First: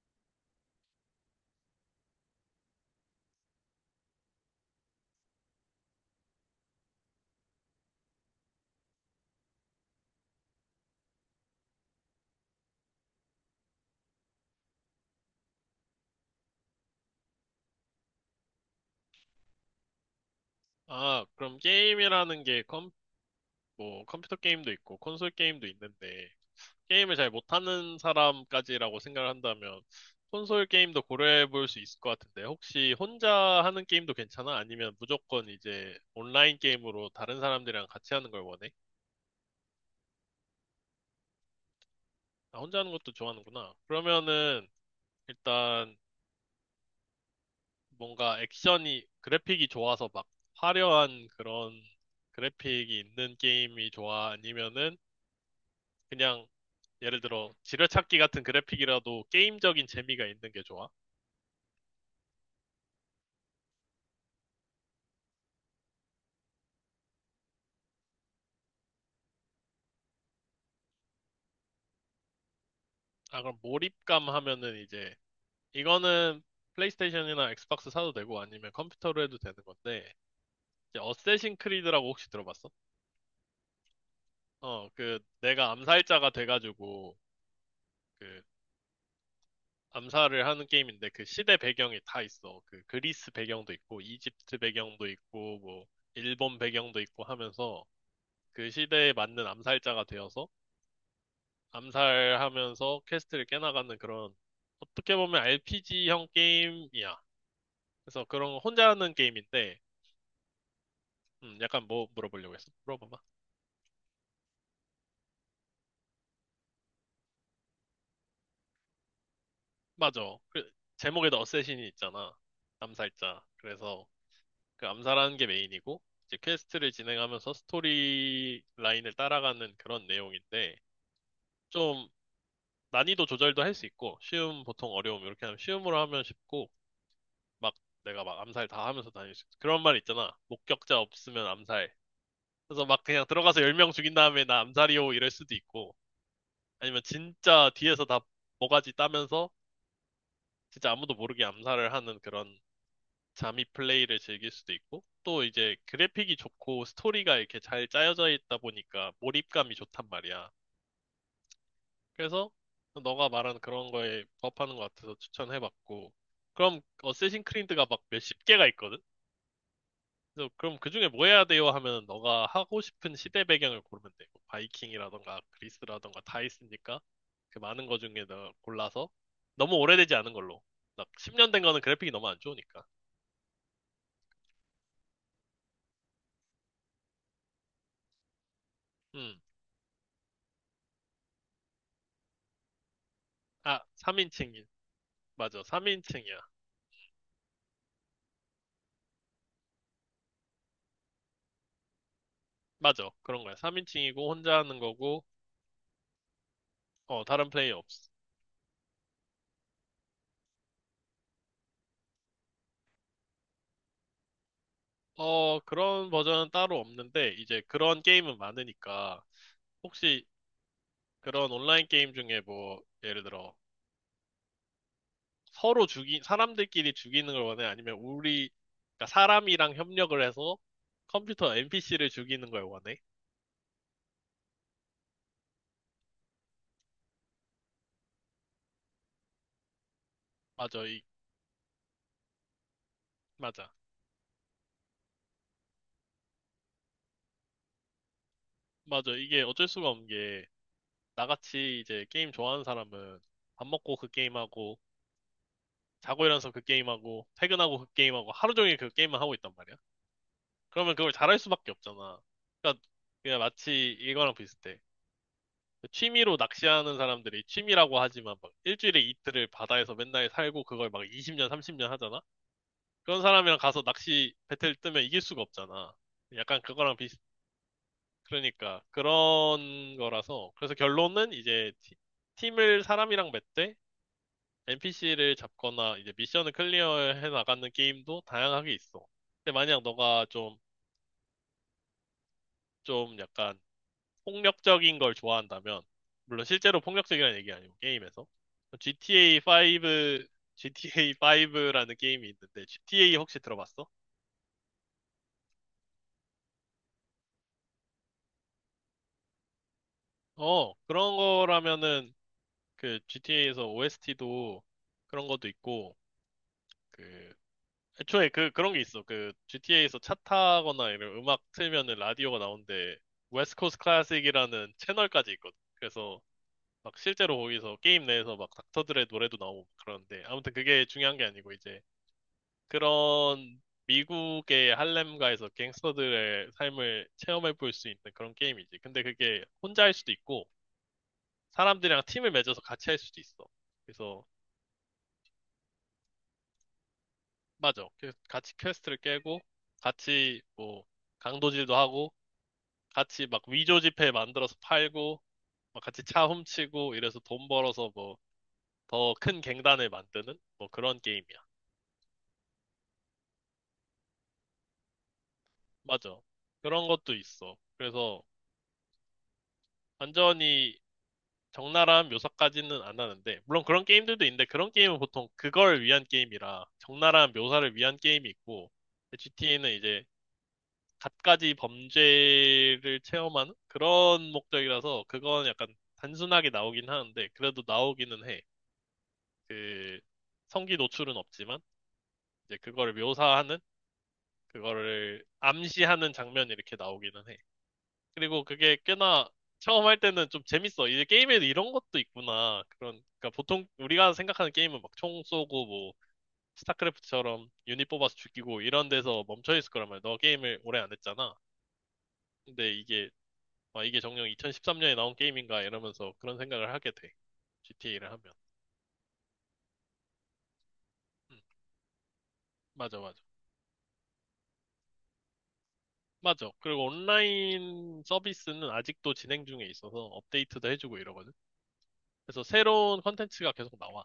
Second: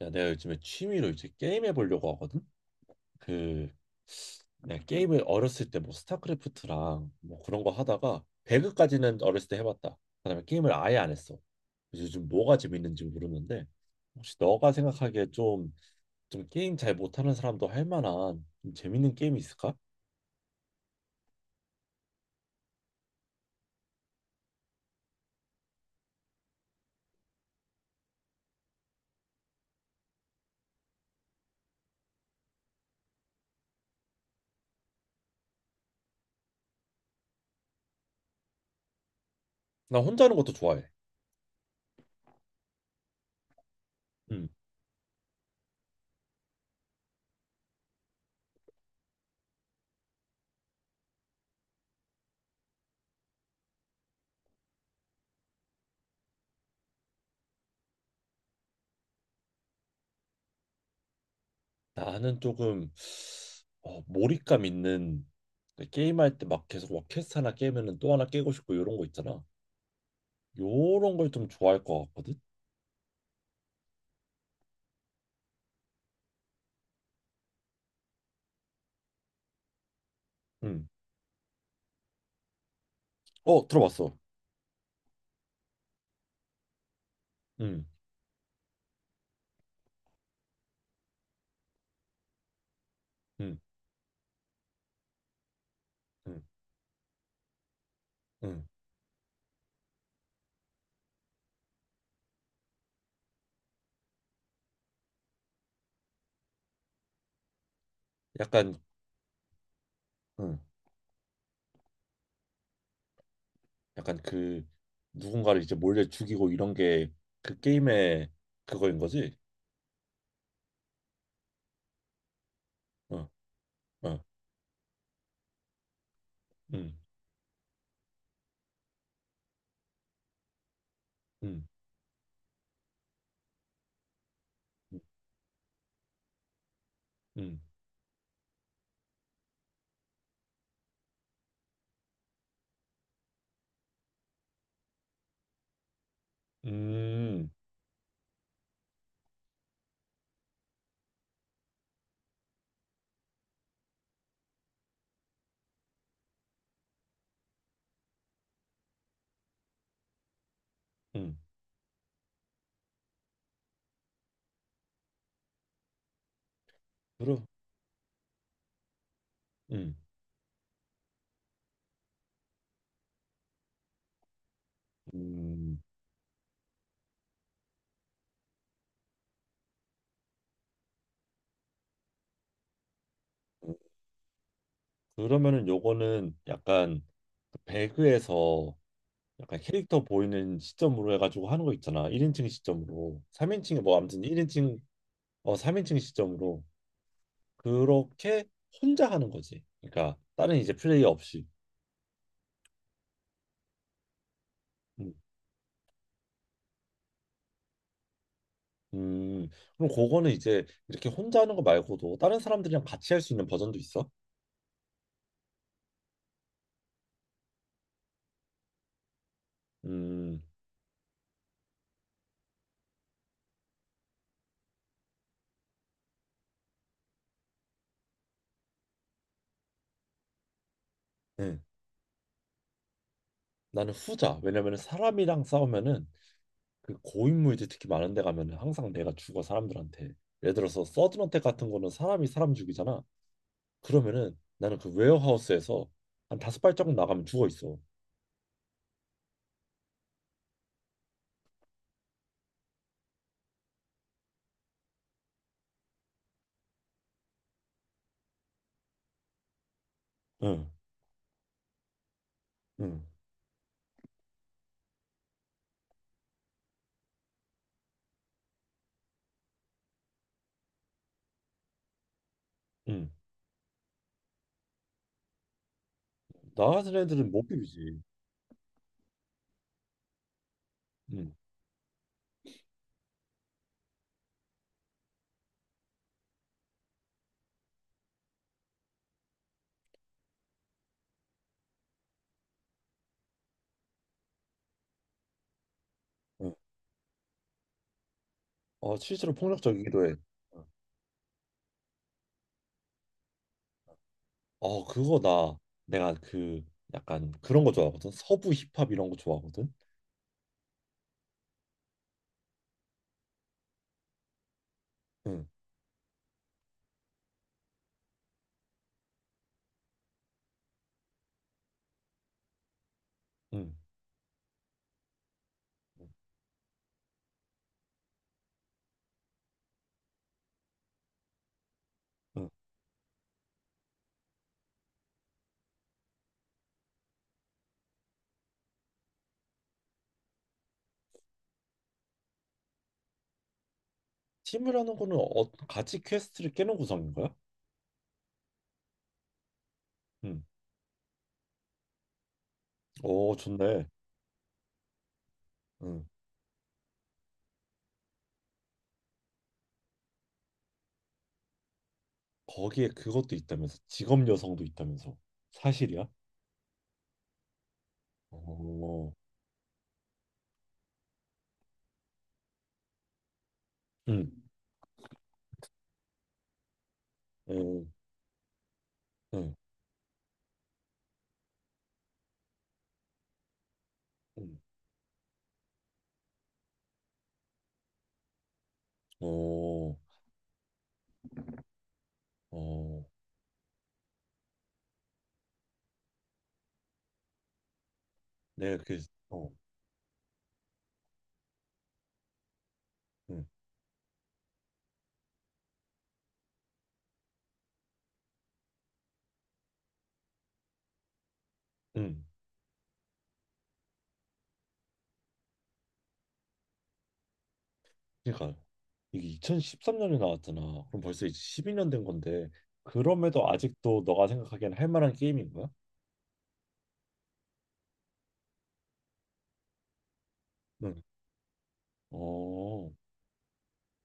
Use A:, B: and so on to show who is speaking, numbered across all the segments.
A: 야, 내가 요즘에 취미로 이제 게임 해보려고 하거든. 그 내가 게임을 어렸을 때 뭐 스타크래프트랑 뭐 그런 거 하다가 배그까지는 어렸을 때 해봤다. 그다음에 게임을 아예 안 했어. 그래서 요즘 뭐가 재밌는지 모르는데 혹시 너가 생각하기에 좀 게임 잘 못하는 사람도 할 만한 좀 재밌는 게임이 있을까?
B: 아, 그럼 게임이라는 게 뭐, 컴퓨터 게임도 있고 콘솔 게임도 있는데 게임을 잘 못하는 사람까지라고 생각을 한다면 콘솔 게임도 고려해 볼 수 있을 것 같은데 혹시 혼자 하는 게임도 괜찮아? 아니면 무조건 이제 온라인 게임으로 다른 사람들이랑 같이 하는 걸 원해?
A: 나 혼자 하는 것도 좋아해.
B: 아, 혼자 하는 것도 좋아하는구나.
A: 음,
B: 그러면은 일단 뭔가 액션이 그래픽이 좋아서 막 화려한 그런 그래픽이 있는 게임이 좋아? 아니면은 그냥 예를 들어 지뢰찾기 같은 그래픽이라도 게임적인 재미가 있는 게 좋아?
A: 나는 조금 몰입감 있는 그 게임할 때 막 계속 막 퀘스트 하나 깨면은 또 하나 깨고 싶고 이런 거 있잖아. 요런 걸 좀 좋아할 것 같거든.
B: 아, 그럼 몰입감 하면은 이제 이거는 플레이스테이션이나 엑스박스 사도 되고 아니면 컴퓨터로 해도 되는 건데
A: 음.
B: 이제 어쌔신 크리드라고 혹시 들어봤어?
A: 어, 들어봤어.
B: 어, 그 내가 암살자가 돼가지고
A: 음.
B: 그 암살을 하는 게임인데 그 시대 배경이 다 있어. 그 그리스
A: 음.
B: 배경도 있고 이집트 배경도 있고 뭐
A: 음.
B: 일본 배경도 있고 하면서
A: 음.
B: 그 시대에 맞는 암살자가 되어서 암살하면서 퀘스트를 깨나가는 그런 어떻게 보면 RPG형 게임이야. 그래서 그런 거
A: 약간
B: 혼자 하는 게임인데
A: 음.
B: 약간 뭐 물어보려고 했어. 물어봐봐.
A: 약간 누군가를 이제 몰래 죽이고 이런 게 그 게임의 그거인 거지?
B: 맞아. 그 제목에도 어쌔신이 있잖아.
A: 어.
B: 암살자. 그래서
A: 어.
B: 그 암살하는 게 메인이고 이제 퀘스트를
A: 음.
B: 진행하면서 스토리 라인을 따라가는 그런 내용인데
A: 음.
B: 좀 난이도 조절도 할 수 있고 쉬움 보통 어려움 이렇게 하면 쉬움으로 하면 쉽고
A: 음.
B: 막 내가 막 암살 다 하면서 다닐 수 있어. 그런 말 있잖아. 목격자 없으면 암살. 그래서 막 그냥 들어가서 10명 죽인 다음에 나 암살이요 이럴 수도 있고 아니면
A: 음.
B: 진짜 뒤에서 다 모가지 따면서 진짜 아무도 모르게 암살을 하는 그런 잠입 플레이를 즐길 수도 있고 또 이제 그래픽이 좋고 스토리가 이렇게 잘 짜여져 있다 보니까 몰입감이 좋단 말이야.
A: 음.
B: 그래서 너가 말한 그런 거에 부합하는 것 같아서 추천해봤고 그럼 어쌔신
A: 그럼
B: 크리드가 막 몇십 개가 있거든?
A: 음.
B: 그래서 그럼 그 중에 뭐 해야 돼요? 하면 너가 하고 싶은 시대 배경을 고르면 돼. 뭐 바이킹이라던가
A: 음.
B: 그리스라던가 다 있으니까 그 많은 거 중에 너 골라서 너무 오래되지 않은 걸로. 막 10년 된 거는 그래픽이 너무 안 좋으니까.
A: 그러면은 요거는 약간 그 배그에서
B: 음.
A: 약간 캐릭터 보이는 시점으로 해가지고 하는 거 있잖아. 1인칭 시점으로.
B: 아,
A: 3인칭이 뭐 아무튼
B: 3인칭.
A: 1인칭
B: 맞아.
A: 3인칭
B: 3인칭이야.
A: 시점으로 그렇게 혼자 하는 거지. 그러니까 다른 이제 플레이 없이.
B: 맞아. 그런 거야. 3인칭이고 혼자 하는
A: 음.
B: 거고 어, 다른 플레이 없.
A: 음, 그럼 그거는 이제 이렇게 혼자 하는 거 말고도 다른 사람들이랑 같이 할 수 있는 버전도 있어?
B: 어, 그런 버전은 따로 없는데 이제 그런 게임은 많으니까 혹시
A: 음,
B: 그런 온라인 게임 중에 뭐 예를 들어 서로 죽이, 사람들끼리 죽이는 걸 원해? 아니면 우리, 그러니까 사람이랑 협력을 해서 컴퓨터
A: 네.
B: NPC를 죽이는 걸 원해?
A: 나는 후자. 왜냐면은 사람이랑 싸우면은 그 고인물들 특히 많은 데 가면은 항상 내가 죽어 사람들한테. 예를
B: 맞아,
A: 들어서
B: 이,
A: 서든어택 같은 거는 사람이 사람 죽이잖아.
B: 맞아.
A: 그러면은 나는 그 웨어하우스에서 한 다섯 발자국 나가면 죽어 있어.
B: 맞아. 이게 어쩔 수가 없는 게, 나같이 이제 게임 좋아하는 사람은 밥 먹고 그 게임하고, 자고 일어나서 그 게임하고, 퇴근하고 그 게임하고, 하루 종일 그 게임만 하고 있단 말이야.
A: 응,
B: 그러면 그걸 잘할 수밖에 없잖아. 그러니까
A: 응,
B: 그냥 마치 이거랑 비슷해. 그 취미로 낚시하는 사람들이 취미라고 하지만 막 일주일에 이틀을 바다에서 맨날 살고 그걸 막 20년, 30년 하잖아?
A: 응.
B: 그런 사람이랑 가서 낚시 배틀 뜨면 이길 수가 없잖아. 약간
A: 나가는
B: 그거랑 비슷,
A: 애들은 못 비비지.
B: 그러니까 그런 거라서. 그래서 결론은
A: 응.
B: 이제 팀을 사람이랑 맺되 NPC를 잡거나 이제 미션을 클리어해 나가는 게임도 다양하게 있어. 근데 만약 너가 좀 약간 폭력적인 걸 좋아한다면, 물론
A: 응.
B: 실제로 폭력적이라는 얘기 아니고 게임에서.
A: 어, 실제로
B: GTA
A: 폭력적이기도 해.
B: 5,
A: 응.
B: GTA 5라는 게임이 있는데 GTA 혹시 들어봤어?
A: 어, 그거 나 내가 약간 그런 거 좋아하거든. 서부 힙합 이런 거 좋아하거든.
B: 어, 그런 거라면은 그 GTA에서 OST도 그런
A: 응,
B: 것도 있고 그 애초에 그 그런 게 있어. 그 GTA에서 차 타거나 이런 음악 틀면은 라디오가 나오는데 웨스트
A: 응,
B: 코스트 클래식이라는 채널까지 있거든.
A: 응.
B: 그래서 막 실제로 거기서 게임 내에서 막 닥터들의 노래도 나오고 그러는데 아무튼 그게 중요한 게 아니고 이제
A: 응.
B: 그런 미국의 할렘가에서 갱스터들의 삶을 체험해 볼 수 있는 그런 게임이지. 근데 그게 혼자 할 수도 있고 사람들이랑 팀을 맺어서 같이 할 수도 있어. 그래서
A: 팀이라는 거는 같이 퀘스트를 깨는 구성인 거야?
B: 맞아. 같이 퀘스트를 깨고, 같이
A: 응.
B: 뭐, 강도질도 하고, 같이
A: 오,
B: 막 위조
A: 좋네.
B: 지폐 만들어서 팔고, 막 같이
A: 응.
B: 차 훔치고, 이래서 돈 벌어서 뭐, 더 큰 갱단을 만드는? 뭐 그런 게임이야.
A: 거기에 그것도 있다면서 직업 여성도 있다면서 사실이야?
B: 맞아. 그런 것도 있어. 그래서
A: 오,
B: 완전히 적나라한 묘사까지는 안 하는데, 물론 그런 게임들도
A: 응,
B: 있는데, 그런 게임은 보통 그걸 위한 게임이라, 적나라한 묘사를
A: 응,
B: 위한 게임이 있고, 그
A: 응,
B: GTA는 이제 갖가지 범죄를 체험하는 그런
A: 응.
B: 목적이라서 그건 약간 단순하게 나오긴 하는데 그래도 나오기는 해.
A: 오,
B: 그 성기 노출은 없지만 이제 그거를
A: 어,
B: 묘사하는 그거를 암시하는 장면이 이렇게 나오기는 해. 그리고 그게
A: 내가
B: 꽤나
A: 어,
B: 처음 할 때는 좀 재밌어. 이제 게임에도 이런 것도 있구나. 그런 그러니까
A: 응,
B: 보통 우리가 생각하는 게임은 막 총 쏘고 뭐 스타크래프트처럼 유닛 뽑아서 죽이고 이런 데서 멈춰 있을 거란 말이야. 너 게임을 오래 안 했잖아.
A: 응.
B: 근데 이게 아, 이게 정녕 2013년에 나온 게임인가 이러면서 그런 생각을 하게 돼. GTA를 하면.
A: 그러니까 이게 2013년에 나왔잖아. 그럼 벌써 이제
B: 음,
A: 12년 된 건데
B: 맞아.
A: 그럼에도 아직도 너가 생각하기엔 할 만한 게임인 거야?
B: 맞아. 그리고 온라인 서비스는 아직도 진행 중에 있어서 업데이트도 해주고
A: 응.
B: 이러거든. 그래서
A: 어,
B: 새로운 컨텐츠가 계속 나와.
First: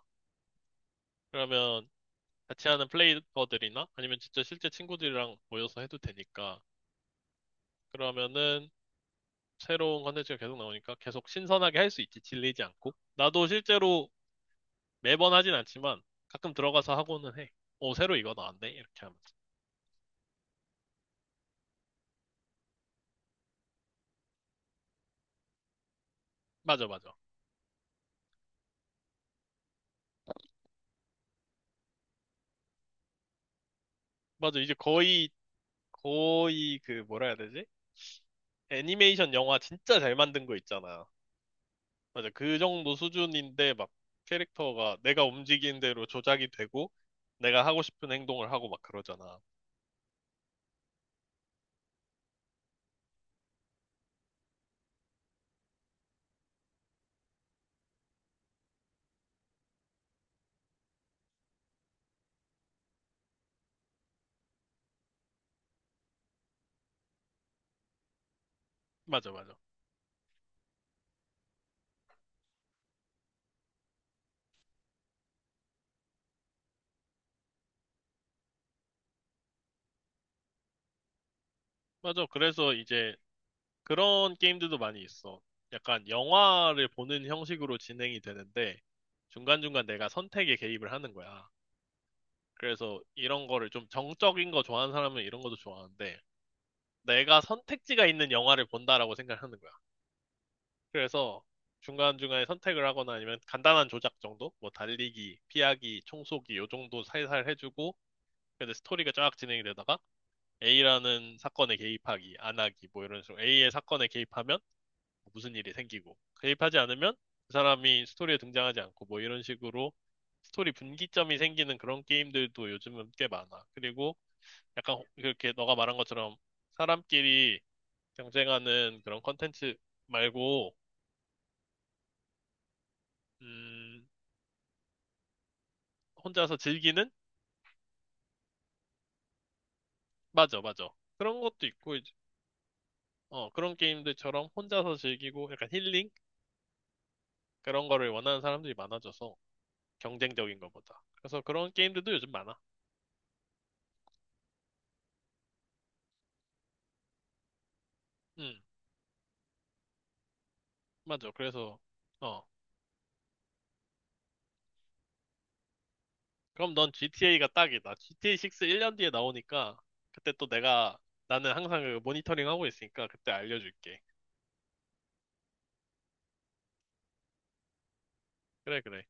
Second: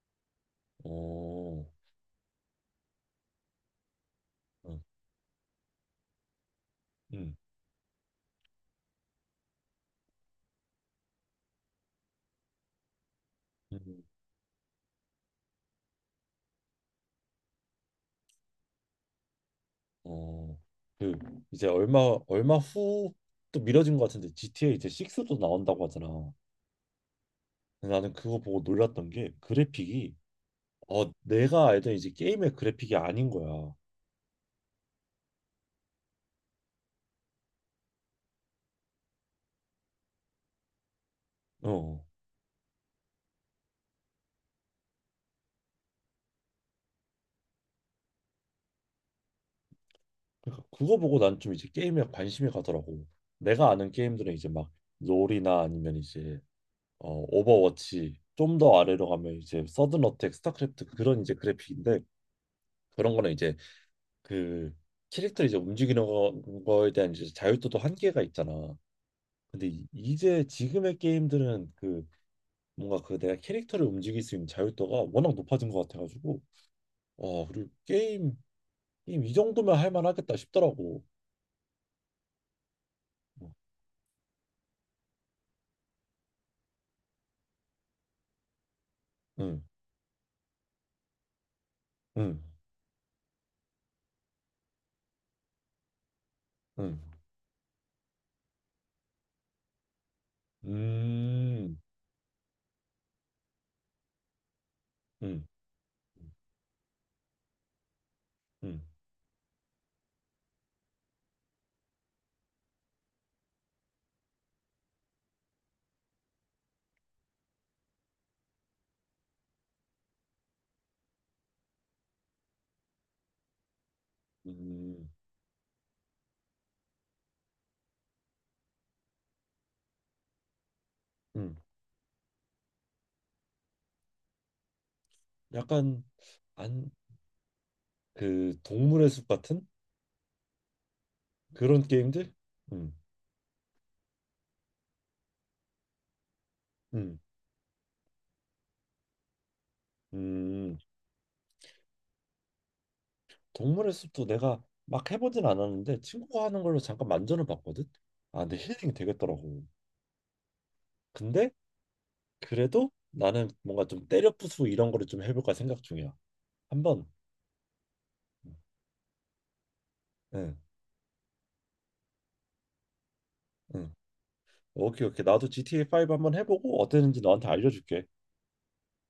A: 어,
B: 그러면 같이 하는 플레이어들이나 아니면 진짜 실제
A: 응,
B: 친구들이랑 모여서 해도 되니까.
A: 응,
B: 그러면은 새로운 컨텐츠가 계속 나오니까 계속 신선하게 할 수 있지. 질리지 않고. 나도
A: 응.
B: 실제로 매번 하진 않지만 가끔 들어가서 하고는 해. 오, 새로 이거 나왔네? 이렇게 하면서.
A: 어. 그 이제 얼마 후 또 미뤄진 것 같은데 GTA 이제 6도 나온다고 하잖아.
B: 맞아.
A: 근데 나는 그거 보고 놀랐던 게 그래픽이 내가 알던 이제 게임의 그래픽이 아닌 거야.
B: 맞아. 거의 그, 뭐라 해야 되지? 애니메이션 영화 진짜 잘 만든 거 있잖아.
A: 어.
B: 맞아. 그 정도 수준인데 막 캐릭터가 내가 움직이는 대로 조작이 되고 내가 하고 싶은 행동을 하고 막 그러잖아.
A: 그러니까 그거 보고 난 좀 이제 게임에 관심이 가더라고. 내가 아는 게임들은 이제 막 롤이나 아니면 이제 오버워치 좀 더 아래로 가면 이제 서든 어택, 스타크래프트 그런 이제 그래픽인데 그런 거는 이제 그 캐릭터 이제 움직이는 거, 거에 대한 이제 자유도도 한계가 있잖아.
B: 맞아.
A: 근데 이제 지금의 게임들은 뭔가 내가 캐릭터를 움직일 수 있는 자유도가 워낙 높아진 것 같아가지고 와 그리고 게임 이 정도면 할 만하겠다 싶더라고.
B: 맞아. 그래서 이제
A: 뭐,
B: 그런 게임들도 많이 있어. 약간 영화를 보는 형식으로 진행이 되는데
A: 응,
B: 중간중간 내가 선택에 개입을 하는 거야.
A: 응,
B: 그래서 이런 거를 좀 정적인 거 좋아하는 사람은 이런 것도 좋아하는데
A: 응.
B: 내가 선택지가 있는 영화를 본다라고 생각하는 거야. 그래서
A: 음,
B: 중간중간에 선택을 하거나 아니면 간단한 조작 정도? 뭐 달리기,
A: 음,
B: 피하기, 총쏘기 요 정도 살살 해주고 근데
A: 음,
B: 스토리가 쫙 진행이 되다가 A라는 사건에 개입하기, 안 하기 뭐 이런 식으로 A의 사건에 개입하면 무슨 일이 생기고 개입하지 않으면 그 사람이 스토리에 등장하지 않고 뭐 이런 식으로 스토리 분기점이 생기는 그런 게임들도 요즘은 꽤 많아. 그리고 약간
A: 음,
B: 그렇게 너가 말한 것처럼 사람끼리 경쟁하는 그런 컨텐츠 말고
A: 음.
B: 음,
A: 약간
B: 혼자서
A: 안,
B: 즐기는?
A: 그 동물의 숲 같은
B: 맞아. 그런 것도
A: 그런
B: 있고, 이제,
A: 게임들? 음,
B: 어, 그런 게임들처럼 혼자서 즐기고 약간 힐링?
A: 음,
B: 그런 거를 원하는 사람들이 많아져서 경쟁적인
A: 음.
B: 것보다. 그래서 그런 게임들도 요즘 많아.
A: 동물의 숲도 내가 막 해보진 않았는데 친구가 하는 걸로 잠깐 만전을 봤거든. 아, 근데
B: 음,
A: 힐링이 되겠더라고.
B: 맞아.
A: 근데
B: 그래서, 어.
A: 그래도 나는 뭔가 좀 때려 부수고 이런 거를 좀 해볼까 생각 중이야.
B: 그럼 넌
A: 한번.
B: GTA가 딱이다. GTA 6 1년 뒤에 나오니까 그때 또
A: 응,
B: 내가, 나는 항상 그 모니터링 하고 있으니까 그때
A: 응.
B: 알려줄게.
A: 오케이, 오케이. 나도 GTA 5 한번 해보고 어땠는지 너한테 알려줄게.
B: 그래, 그래.